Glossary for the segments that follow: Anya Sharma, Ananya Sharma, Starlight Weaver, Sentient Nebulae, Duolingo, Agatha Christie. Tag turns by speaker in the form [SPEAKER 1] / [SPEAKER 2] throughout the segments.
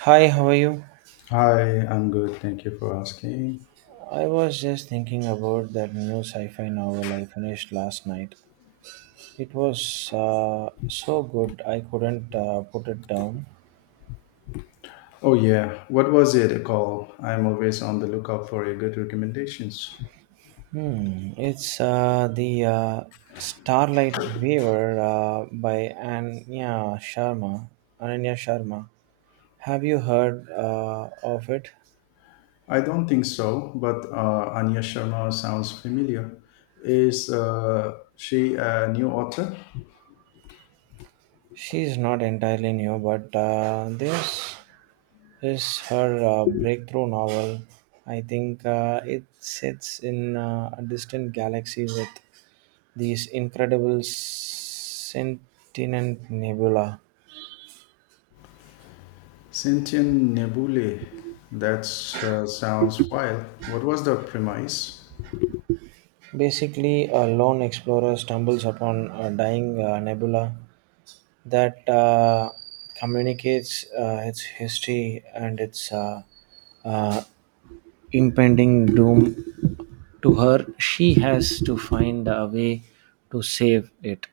[SPEAKER 1] Hi, how are you?
[SPEAKER 2] Hi, I'm good. Thank you for asking.
[SPEAKER 1] I was just thinking about that new sci-fi novel I finished last night. It was so good I couldn't put it down.
[SPEAKER 2] Oh yeah, what was it called? I'm always on the lookout for a good recommendations.
[SPEAKER 1] Hmm, it's the Starlight Weaver by Anya Sharma. Ananya Sharma. Have you heard of it?
[SPEAKER 2] I don't think so, but Anya Sharma sounds familiar. Is she a new author?
[SPEAKER 1] She's not entirely new, but there's is her breakthrough novel. I think it sits in a distant galaxy with these incredible sentient nebula.
[SPEAKER 2] Sentient Nebulae. That sounds wild. What was the premise?
[SPEAKER 1] Basically, a lone explorer stumbles upon a dying nebula that communicates its history and its uh, impending doom to her. She has to find a way to save it.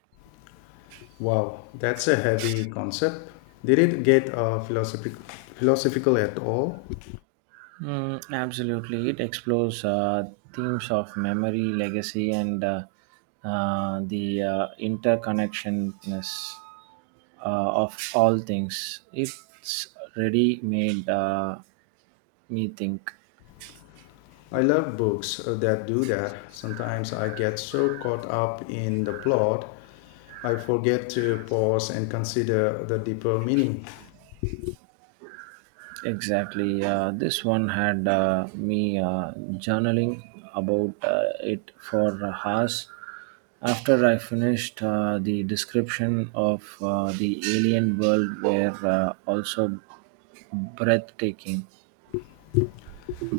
[SPEAKER 2] Wow, that's a heavy concept. Did it get philosophical at all?
[SPEAKER 1] Mm, absolutely, it explores themes of memory, legacy, and the interconnectedness of all things. It's really made me think.
[SPEAKER 2] I love books that do that. Sometimes I get so caught up in the plot, I forget to pause and consider the deeper meaning.
[SPEAKER 1] Exactly, this one had me journaling about it for hours. After I finished the description of the alien world, were also breathtaking.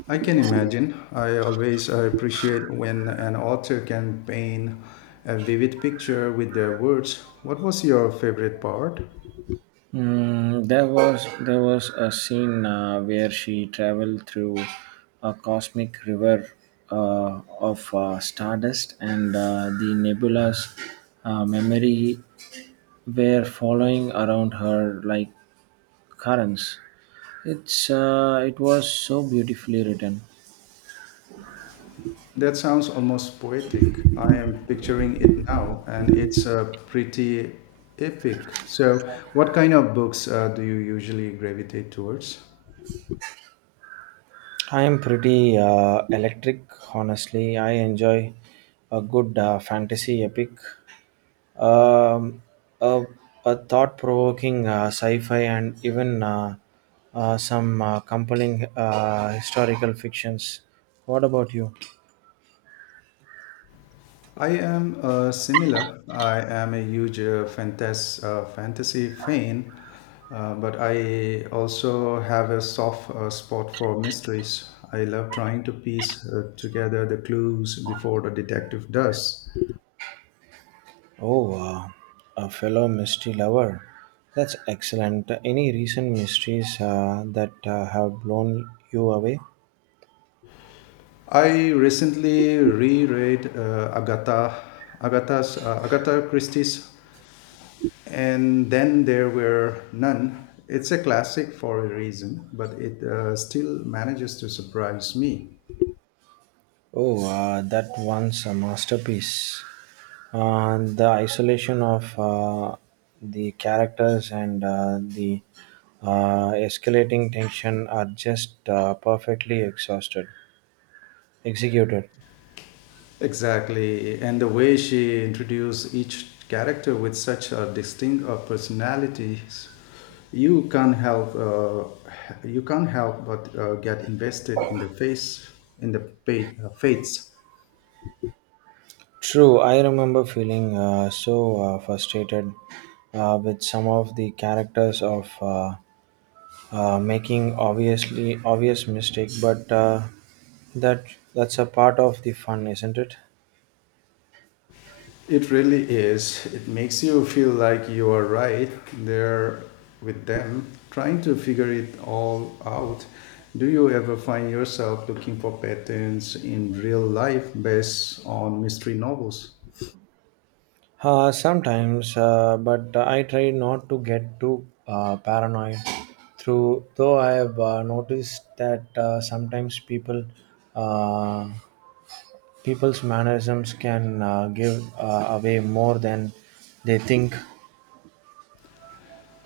[SPEAKER 2] I can imagine. I always appreciate when an author can paint a vivid picture with their words. What was your favorite part?
[SPEAKER 1] Mm, there was a scene where she traveled through a cosmic river of stardust and the nebula's memory were following around her like currents. It was so beautifully written.
[SPEAKER 2] That sounds almost poetic. I am picturing it now, and it's pretty epic. So, what kind of books do you usually gravitate towards?
[SPEAKER 1] I am pretty electric, honestly. I enjoy a good fantasy epic, um, a, a thought provoking sci fi, and even some compelling historical fictions. What about you?
[SPEAKER 2] I am similar. I am a huge fantasy fan, but I also have a soft spot for mysteries. I love trying to piece together the clues before the detective does.
[SPEAKER 1] Oh, a fellow mystery lover. That's excellent. Any recent mysteries that have blown you away?
[SPEAKER 2] I recently reread Agatha Christie's, and then there were none. It's a classic for a reason, but it still manages to surprise me.
[SPEAKER 1] Oh, that one's a masterpiece. The isolation of the characters and the escalating tension are just perfectly exhausted, executed.
[SPEAKER 2] Exactly. And the way she introduced each character with such a distinct personalities, you can't help uh, you can't help but get invested in the face in the pa- fates.
[SPEAKER 1] True, I remember feeling so frustrated with some of the characters of making obviously obvious mistake, but that that's a part of the fun, isn't it?
[SPEAKER 2] It really is. It makes you feel like you are right there with them, trying to figure it all out. Do you ever find yourself looking for patterns in real life based on mystery novels?
[SPEAKER 1] Sometimes, but I try not to get too paranoid. Through though, I have noticed that sometimes people, uh, people's mannerisms can give away more than they think.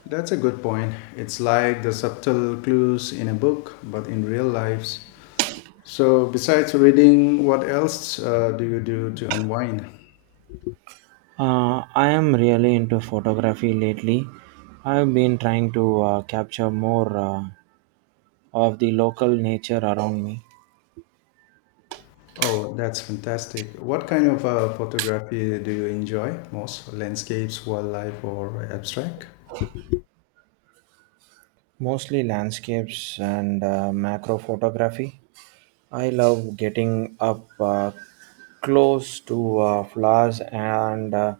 [SPEAKER 2] That's a good point. It's like the subtle clues in a book, but in real lives. So, besides reading, what else do you do to unwind?
[SPEAKER 1] I am really into photography lately. I have been trying to capture more of the local nature around me.
[SPEAKER 2] Oh, that's fantastic. What kind of photography do you enjoy most? Landscapes, wildlife, or abstract?
[SPEAKER 1] Mostly landscapes and macro photography. I love getting up close to flowers and uh,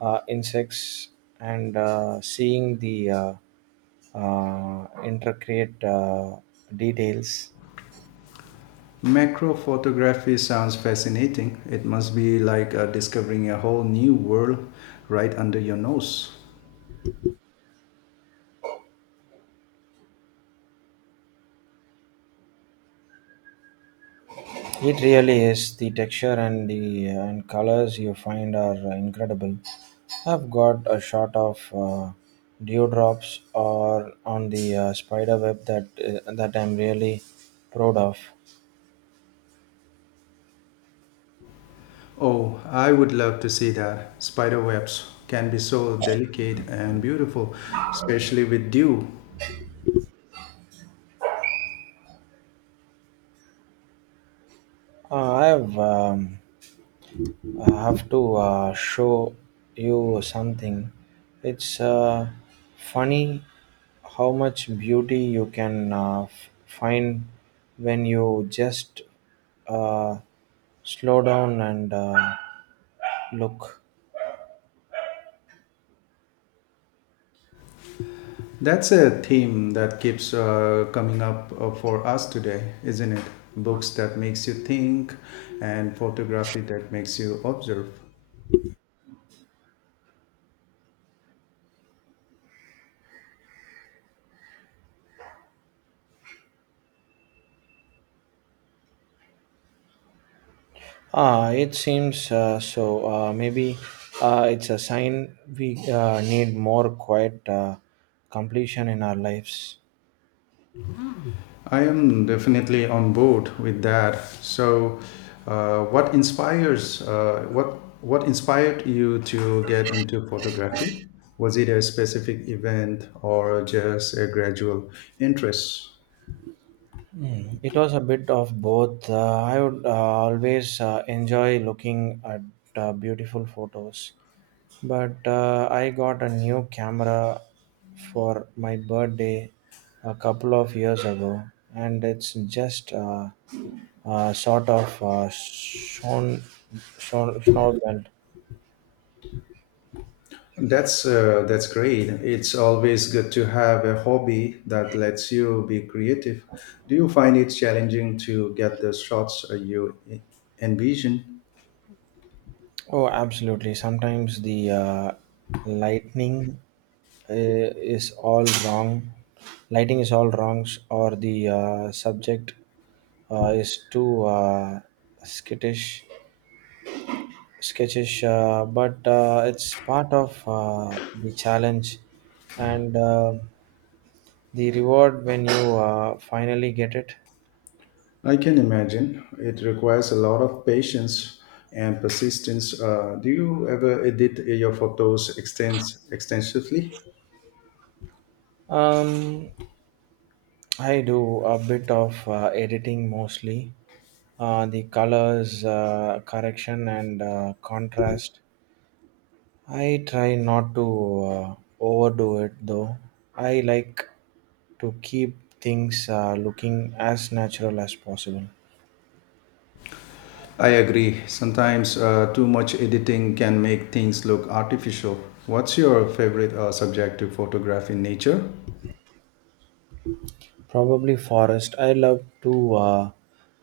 [SPEAKER 1] uh, insects and seeing the intricate details.
[SPEAKER 2] Macro photography sounds fascinating. It must be like discovering a whole new world right under your nose.
[SPEAKER 1] It really is. The texture and the and colors you find are incredible. I've got a shot of dewdrops or on the spider web that I'm really proud of.
[SPEAKER 2] Oh, I would love to see that. Spider webs can be so delicate and beautiful, especially with dew.
[SPEAKER 1] Uh, I've um, I have to show you something. It's funny how much beauty you can find when you just uh, slow down and look.
[SPEAKER 2] That's a theme that keeps coming up for us today, isn't it? Books that makes you think and photography that makes you observe.
[SPEAKER 1] Ah, it seems so. Maybe it's a sign we need more quiet completion in our lives.
[SPEAKER 2] I am definitely on board with that. So, what inspires what inspired you to get into photography? Was it a specific event or just a gradual interest?
[SPEAKER 1] It was a bit of both. I would always enjoy looking at beautiful photos, but I got a new camera for my birthday a couple of years ago, and it's just sort of shown snowballed.
[SPEAKER 2] That's great. It's always good to have a hobby that lets you be creative. Do you find it challenging to get the shots envision?
[SPEAKER 1] Oh, absolutely. Sometimes the lightning is all wrong. Lighting is all wrong, or the subject is too skittish, sketchish. But it's part of the challenge and the reward when you finally get it.
[SPEAKER 2] I can imagine. It requires a lot of patience and persistence. Do you ever edit your photos extensively?
[SPEAKER 1] Um, I do a bit of editing mostly. The colors, correction, and contrast. I try not to uh, overdo it though. I like to keep things looking as natural as possible.
[SPEAKER 2] I agree. Sometimes too much editing can make things look artificial. What's your favorite subject to photograph in nature?
[SPEAKER 1] Probably forest. I love to.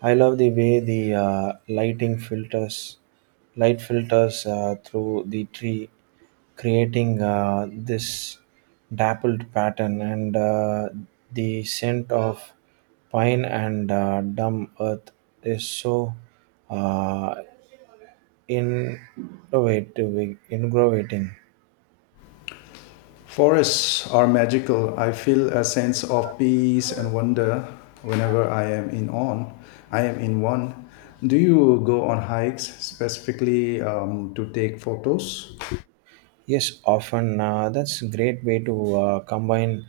[SPEAKER 1] I love the way the light filters through the tree, creating this dappled pattern, and the scent of pine and dumb earth is so uh, ingravating.
[SPEAKER 2] Forests are magical. I feel a sense of peace and wonder whenever I am in on. I am in one. Do you go on hikes specifically to take photos?
[SPEAKER 1] Yes, often that's a great way to combine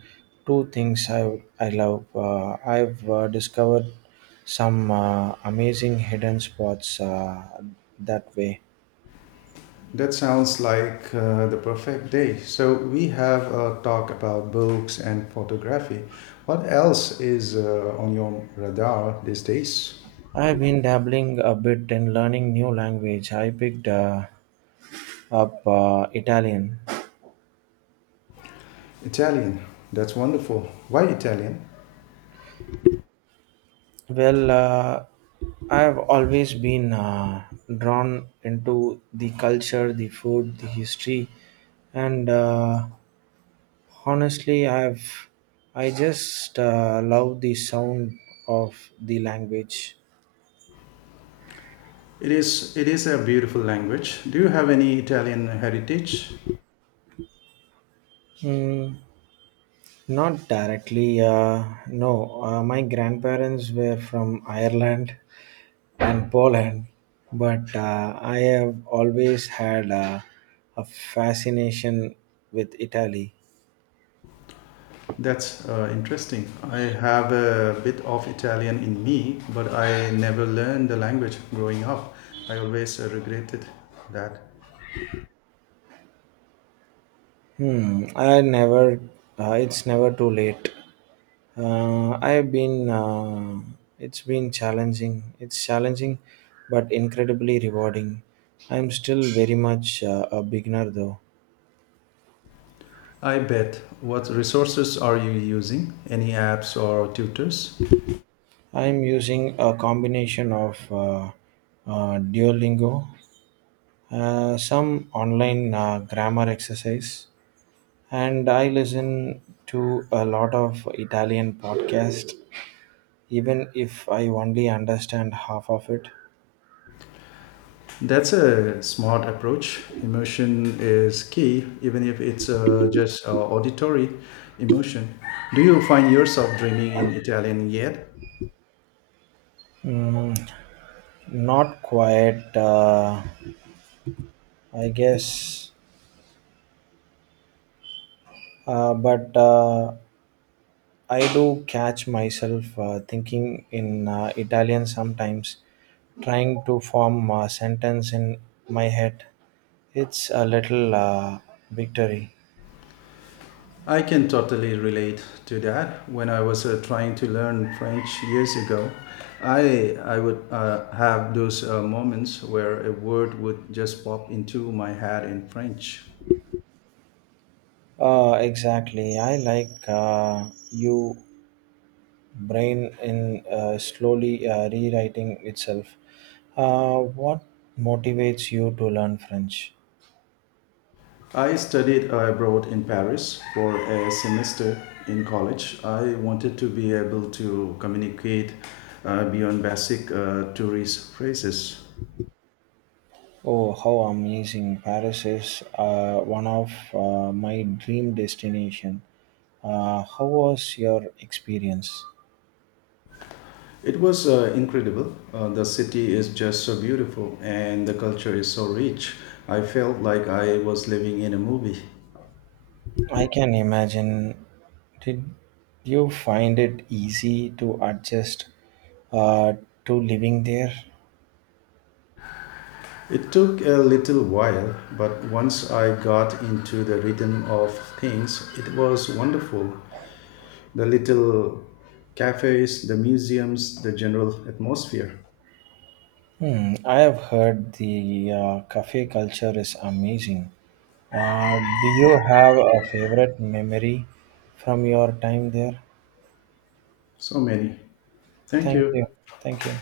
[SPEAKER 1] two things I love. I've discovered some amazing hidden spots that way.
[SPEAKER 2] That sounds like the perfect day. So we have a talk about books and photography. What else is on your radar these days?
[SPEAKER 1] I've been dabbling a bit in learning new language. I picked up Italian.
[SPEAKER 2] Italian. That's wonderful. Why Italian?
[SPEAKER 1] Well, I've always been drawn into the culture, the food, the history, and honestly, I just love the sound of the language.
[SPEAKER 2] It is a beautiful language. Do you have any Italian heritage?
[SPEAKER 1] Mm, not directly, no. My grandparents were from Ireland and Poland, but I have always had a fascination with Italy.
[SPEAKER 2] That's interesting. I have a bit of Italian in me, but I never learned the language growing up. I always regretted that.
[SPEAKER 1] Hmm. I never. It's never too late. I've been. It's been challenging. It's challenging, but incredibly rewarding. I'm still very much a beginner, though.
[SPEAKER 2] I bet. What resources are you using? Any apps or tutors?
[SPEAKER 1] I'm using a combination of Duolingo, some online grammar exercise, and I listen to a lot of Italian podcast, even if I only understand half of it.
[SPEAKER 2] That's a smart approach. Emotion is key, even if it's just auditory emotion. Do you find yourself dreaming in Italian yet?
[SPEAKER 1] Mm, not quite, I guess. But I do catch myself thinking in Italian sometimes, trying to form a sentence in my head. It's a little victory.
[SPEAKER 2] I can totally relate to that. When I was trying to learn French years ago, I would have those moments where a word would just pop into my head in French.
[SPEAKER 1] Exactly. I like you brain in slowly rewriting itself. What motivates you to learn French?
[SPEAKER 2] I studied abroad in Paris for a semester in college. I wanted to be able to communicate beyond basic tourist phrases.
[SPEAKER 1] Oh, how amazing! Paris is one of my dream destination. How was your experience?
[SPEAKER 2] It was incredible. The city is just so beautiful and the culture is so rich. I felt like I was living in a movie.
[SPEAKER 1] I can imagine. Did you find it easy to adjust uh, to living there?
[SPEAKER 2] It took a little while, but once I got into the rhythm of things, it was wonderful. The little cafes, the museums, the general atmosphere.
[SPEAKER 1] Hmm, I have heard the cafe culture is amazing. Do you have a favorite memory from your time there?
[SPEAKER 2] So many. Thank
[SPEAKER 1] Thank you.
[SPEAKER 2] you.
[SPEAKER 1] Thank you.